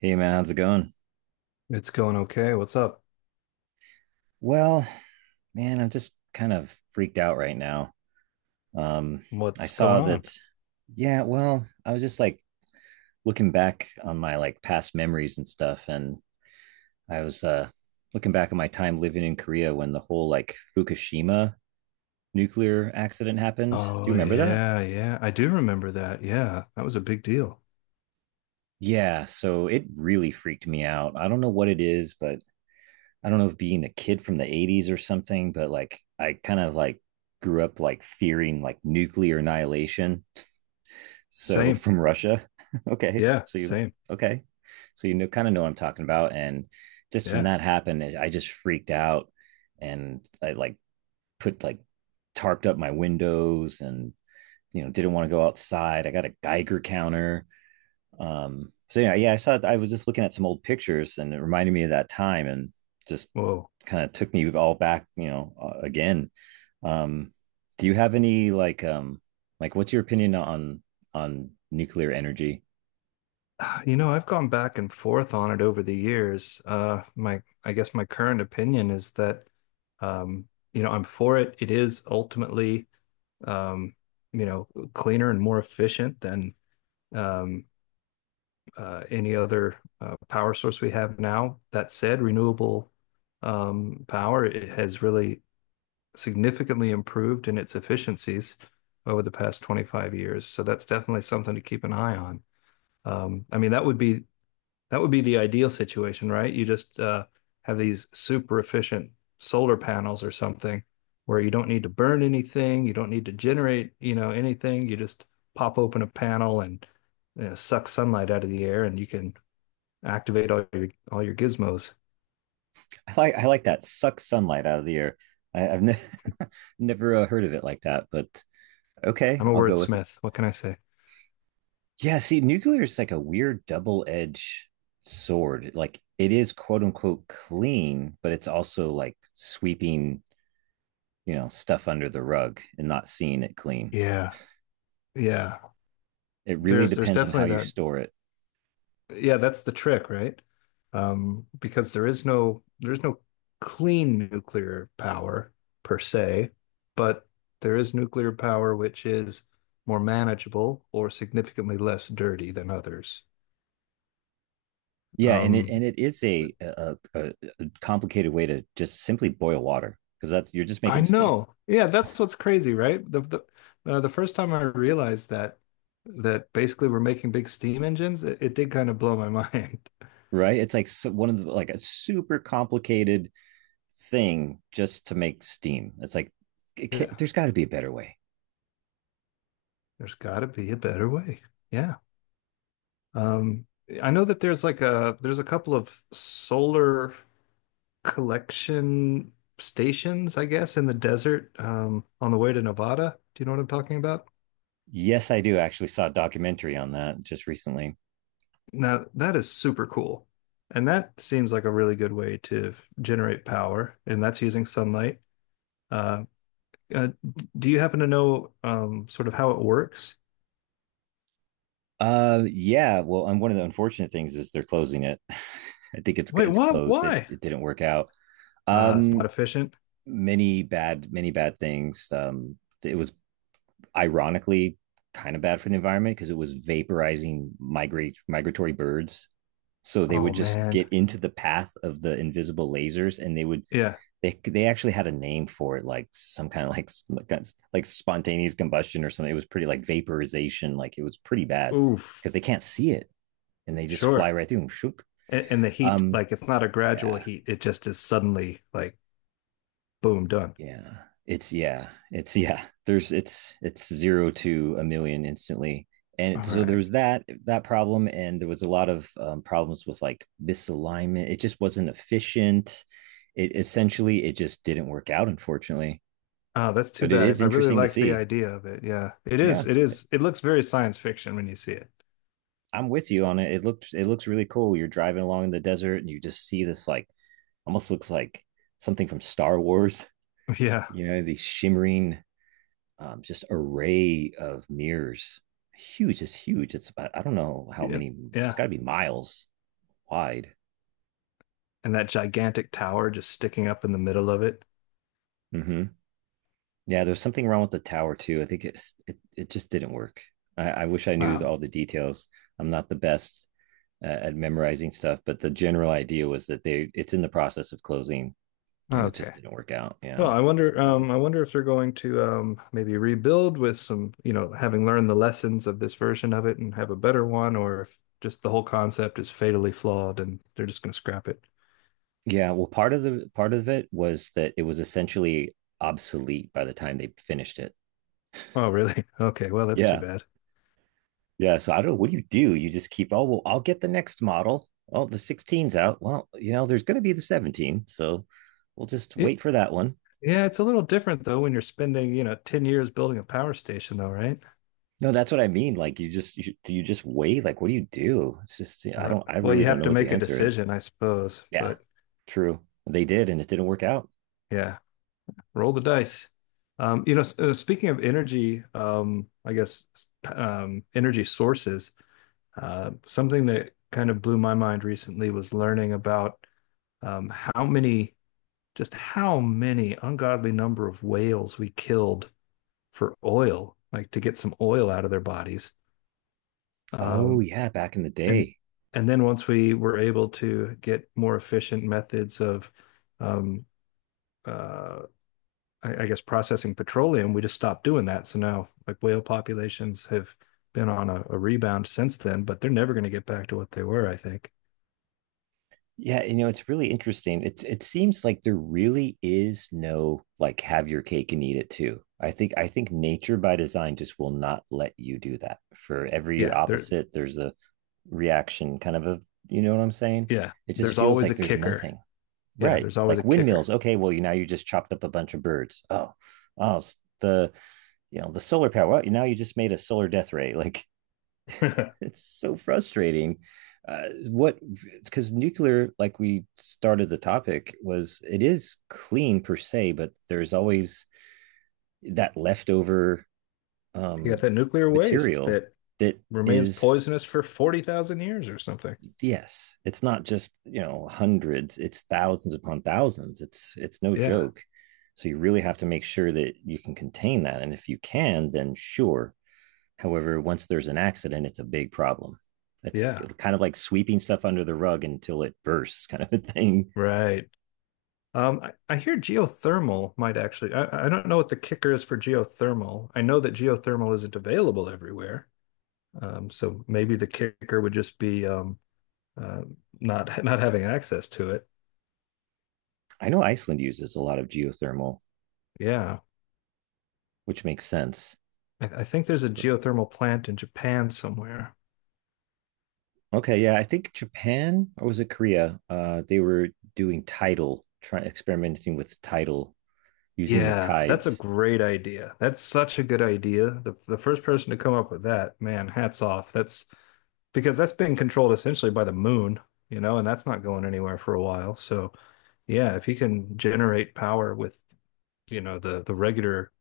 Hey man, how's it going? It's going okay. What's up? Well, man, I'm just kind of freaked out right now. Um, I What's saw going on? that, yeah, well, I was just like looking back on my like past memories and stuff, and I was looking back at my time living in Korea when the whole like Fukushima nuclear accident happened. Do Oh, you remember that? yeah, yeah. I do remember that. Yeah, that was a big deal. Yeah, so it really freaked me out. I don't know what it is, but I don't know if being a kid from the 80s or something, but like I kind of like grew up like fearing like nuclear annihilation. So Same. from Russia. Okay. Yeah, So you same. Okay. So kind of know what I'm talking about. And just when Yeah. that happened, I just freaked out and I like put like tarped up my windows and didn't want to go outside. I got a Geiger counter so yeah, yeah, I saw it. I was just looking at some old pictures, and it reminded me of that time, and just Whoa. kind of took me all back, again. Um, do you have any like, what's your opinion on nuclear energy? You know, I've gone back and forth on it over the years. I guess my current opinion is that, um, you know, I'm for it. It is ultimately, um, you know, cleaner and more efficient than, um, any other power source we have now. That said, renewable power it has really significantly improved in its efficiencies over the past 25 years. So that's definitely something to keep an eye on. I mean, that would be the ideal situation, right? You just have these super efficient solar panels or something where you don't need to burn anything, you don't need to generate, you know, anything. You just pop open a panel and you know, suck sunlight out of the air, and you can activate all your gizmos. I like that "suck sunlight out of the air." I've never heard of it like that, but okay, I'm a I'll go with it. wordsmith. What can I say? Yeah, see, nuclear is like a weird double edged sword. Like it is quote unquote clean, but it's also like sweeping stuff under the rug and not seeing it clean. Yeah, yeah. It really There's depends on how definitely you that. store it. Yeah, that's the trick, right? Because there's no clean nuclear power per se, but there is nuclear power which is more manageable or significantly less dirty than others. Yeah, and it and Um, it is but a complicated way to just simply boil water, because that's you're just I making steam. know. Yeah, that's what's crazy, right? The the first time I realized that that basically we're making big steam engines, it did kind of blow my mind. Right, it's like so, one of the like a super complicated thing just to make steam. It's like Yeah, there's got to be a better way. there's got to be a better way. Yeah. Um, I know that there's like a couple of solar collection stations, I guess, in the desert on the way to Nevada. Do you know what I'm talking about? Yes, I do. Actually saw a documentary on that just recently. Now, that is super cool. And that seems like a really good way to generate power, and that's using sunlight. Uh, uh, do you happen to know sort of how it works? Yeah. Well, and one of the unfortunate things is they're closing it. I think it's Wait, it's what? closed. It Why? it didn't work out. It's not Um, efficient. many bad things. It was ironically kind of bad for the environment because it was vaporizing migrate migratory birds. So they Oh would just man. get into the path of the invisible lasers, and they would Yeah. They actually had a name for it, like some kind of like spontaneous combustion or something. It was pretty like vaporization. Like it was pretty bad because Oof. they can't see it and they just fly Sure. right through them. And the heat, Um, like it's not a gradual yeah, heat. It just is suddenly like boom, done. yeah. It's yeah, it's yeah. There's it's zero to a million instantly, and All so there right. was that problem, and there was a lot of problems with like misalignment. It just wasn't efficient. It essentially it just didn't work out, unfortunately. Oh, that's too But it is bad. I really interesting to liked the see. idea of it. Yeah. It is, Yeah, it is, it looks very science fiction when you see it. I'm with you on it. It looked it looks really cool. You're driving along in the desert, and you just see this, like, almost looks like something from Star Wars. Yeah. You know, these shimmering, just array of mirrors. Huge. It's about, I don't know how Yeah. many. It's Yeah. got to be miles wide. And that gigantic tower just sticking up in the middle of it. Hmm. Yeah, there's something wrong with the tower too. I think it just didn't work. I wish I knew Wow. all the details. I'm not the best at memorizing stuff, but the general idea was that they it's in the process of closing, and it just Okay. didn't work out. Well, Yeah, it's a bummer. I wonder if they're going to maybe rebuild with some, you know, having learned the lessons of this version of it and have a better one, or if just the whole concept is fatally flawed and they're just going to scrap it. Yeah, well, part of it was that it was essentially obsolete by the time they finished it. Oh, really? Okay, well, that's too Yeah, bad. Yeah, so I don't know. What do? You just keep, oh, well, I'll get the next model. Oh, the 16's out. Well, there's going to be the 17. So we'll just It, wait for that one. yeah, it's a little different though when you're spending, you know, 10 years building a power station though, right? No, that's what I mean. Like, do you just wait? Like, what do you do? It's just, yeah, All I right. don't, I Well, really you don't have know to what the make a answer is. decision, I suppose, Yeah, but true. They did, and it didn't work out. yeah, roll the dice. You know, speaking of energy, I guess energy sources. Something that kind of blew my mind recently was learning about um, how many, just how many ungodly number of whales we killed for oil, like to get some oil out of their bodies. Oh, Um, yeah, back in the and day. and then once we were able to get more efficient methods of, um, uh, I, I guess, processing petroleum, we just stopped doing that. So now, like whale populations have been on a rebound since then, but they're never going to get back to what they were, I think. Yeah, it's really interesting. It seems like there really is no, like, "have your cake and eat it too." I think nature by design just will not let you do that. For every Yeah, they're opposite, there's a reaction kind of a, you know what I'm saying? yeah, It just there's feels always like a there's kicker. nothing. Yeah, Right. there's always a Like kicker. windmills. Okay, well, you now you just chopped up a bunch of birds. Oh. Oh, the solar power. Well, now you just made a solar death ray. Like it's so frustrating. What, because nuclear, like we started the topic, was, it is clean per se, but there's always that leftover, You got um, that nuclear waste material that that remains is, poisonous for 40,000 years or something. yes, it's not just hundreds, it's thousands upon thousands. It's no Yeah, joke. So you really have to make sure that you can contain that, and if you can, then sure. However, once there's an accident, it's a big problem. It's yeah, kind of like sweeping stuff under the rug until it bursts, kind of a thing. right. I hear geothermal might actually, I don't know what the kicker is for geothermal. I know that geothermal isn't available everywhere. So maybe the kicker would just be uh, not not having access to it. I know Iceland uses a lot of geothermal, Yeah, which makes sense. I, I think there's a geothermal plant in Japan somewhere. Okay, yeah, I think Japan or was it Korea? They were doing tidal, trying experimenting with tidal, using the Yeah, that's a tides. great idea. That's such a good idea. The first person to come up with that, man, hats off. That's because that's being controlled essentially by the moon, you know, and that's not going anywhere for a while. So, yeah, if you can generate power with, you know, the regular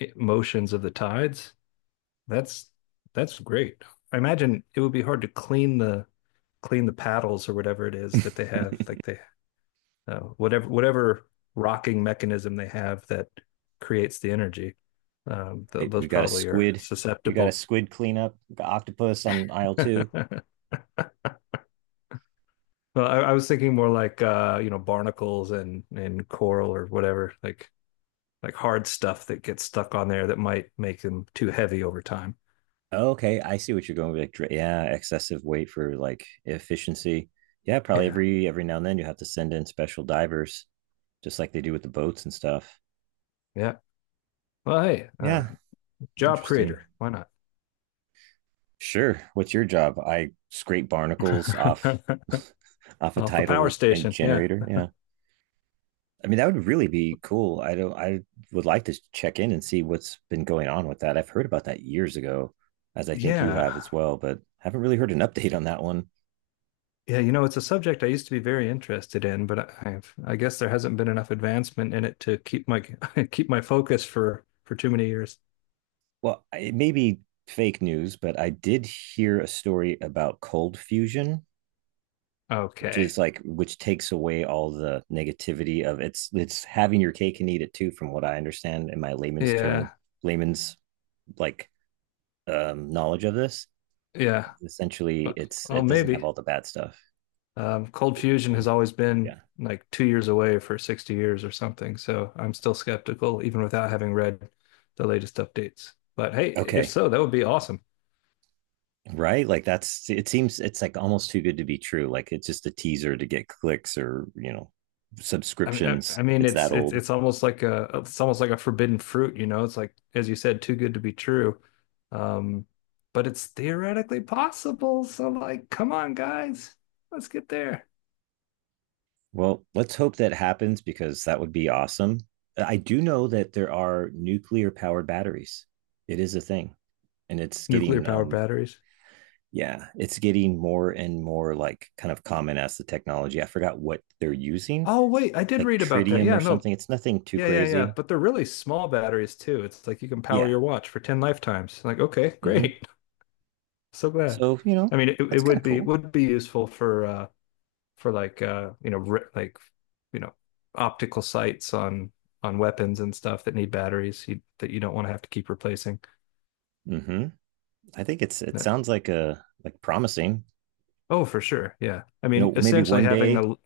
motions of the tides, that's that's great. I imagine it would be hard to clean the paddles or whatever it is that they have. Like they whatever rocking mechanism they have that creates the energy. Th Right, Those we got a probably are squid. We got a susceptible. squid cleanup. We got octopus on aisle two. Well, I was thinking more like you know, barnacles and coral or whatever, like hard stuff that gets stuck on there that might make them too heavy over time. Oh, okay, I see what you're going with. Like, yeah, excessive weight for like efficiency. Yeah, probably Yeah. every now and then you have to send in special divers, just like they do with the boats and stuff. Yeah. Well, hey, Yeah, job creator. interesting. Why not? Sure. What's your job? I scrape barnacles off off a Off the power tidal and station. Yeah. generator. Yeah. I mean, that would really be cool. I don't I would like to check in and see what's been going on with that. I've heard about that years ago, as I think you have as Yeah. well, but haven't really heard an update on that one. Yeah, you know, it's a subject I used to be very interested in, but I guess there hasn't been enough advancement in it to keep my keep my focus for too many years. Well, it may be fake news, but I did hear a story about cold fusion, which is Okay. like which takes away all the negativity of it's having your cake and eat it too, from what I understand in my layman's term, Yeah. layman's like knowledge of this. Yeah. Essentially, But, it's oh, it doesn't have maybe. all the bad stuff. Cold fusion Are has you- always been Yeah. like 2 years away for 60 years or something, so I'm still skeptical even without having read the latest updates. But hey, if Okay. so, that would be awesome. Right? Like that's it seems it's like almost too good to be true. Like it's just a teaser to get clicks or, I mean, I, subscriptions. I mean, It's it's that it's old. it's almost like a it's almost like a forbidden fruit, you know. It's like, as you said, too good to be true. Um, but it's theoretically possible. So, like, come on, guys, let's get there. Well, let's hope that happens because that would be awesome. I do know that there are nuclear powered batteries. It is a thing, and it's Nuclear getting power batteries. yeah, it's getting more and more, like, kind of common as the technology. I forgot what they're using, Oh, wait, I did like read about that. tritium or Yeah, no, something. It's nothing too yeah, yeah, yeah. crazy. But they're really small batteries too. It's like you can power Yeah. your watch for 10 lifetimes. Like, okay, Hmm. great. So glad. So It that's kind of cool. would be useful for like you know ri like you know optical sights on weapons and stuff that need batteries you, that you don't want to have to keep replacing. Hmm. I think it That, sounds like promising. oh, for sure. Yeah. I You know, mean, maybe essentially one having day. a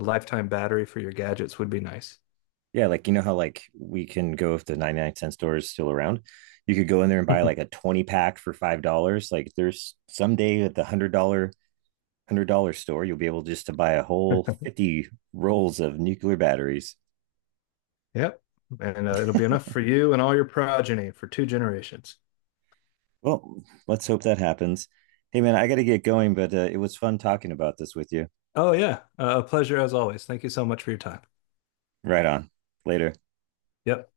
lifetime battery for your gadgets would be nice. Yeah, like you know how like we can go if the 99 cent store is still around. You could go in there and buy like a 20 pack for $5. Like there's someday at the one hundred dollar store, you'll be able just to buy a whole 50 rolls of nuclear batteries. Yep. And it'll be enough for you and all your progeny for 2 generations. Well, let's hope that happens. Hey man, I gotta get going, but it was fun talking about this with you. Oh, yeah. A pleasure as always. Thank you so much for your time. Right on. Later. Yep.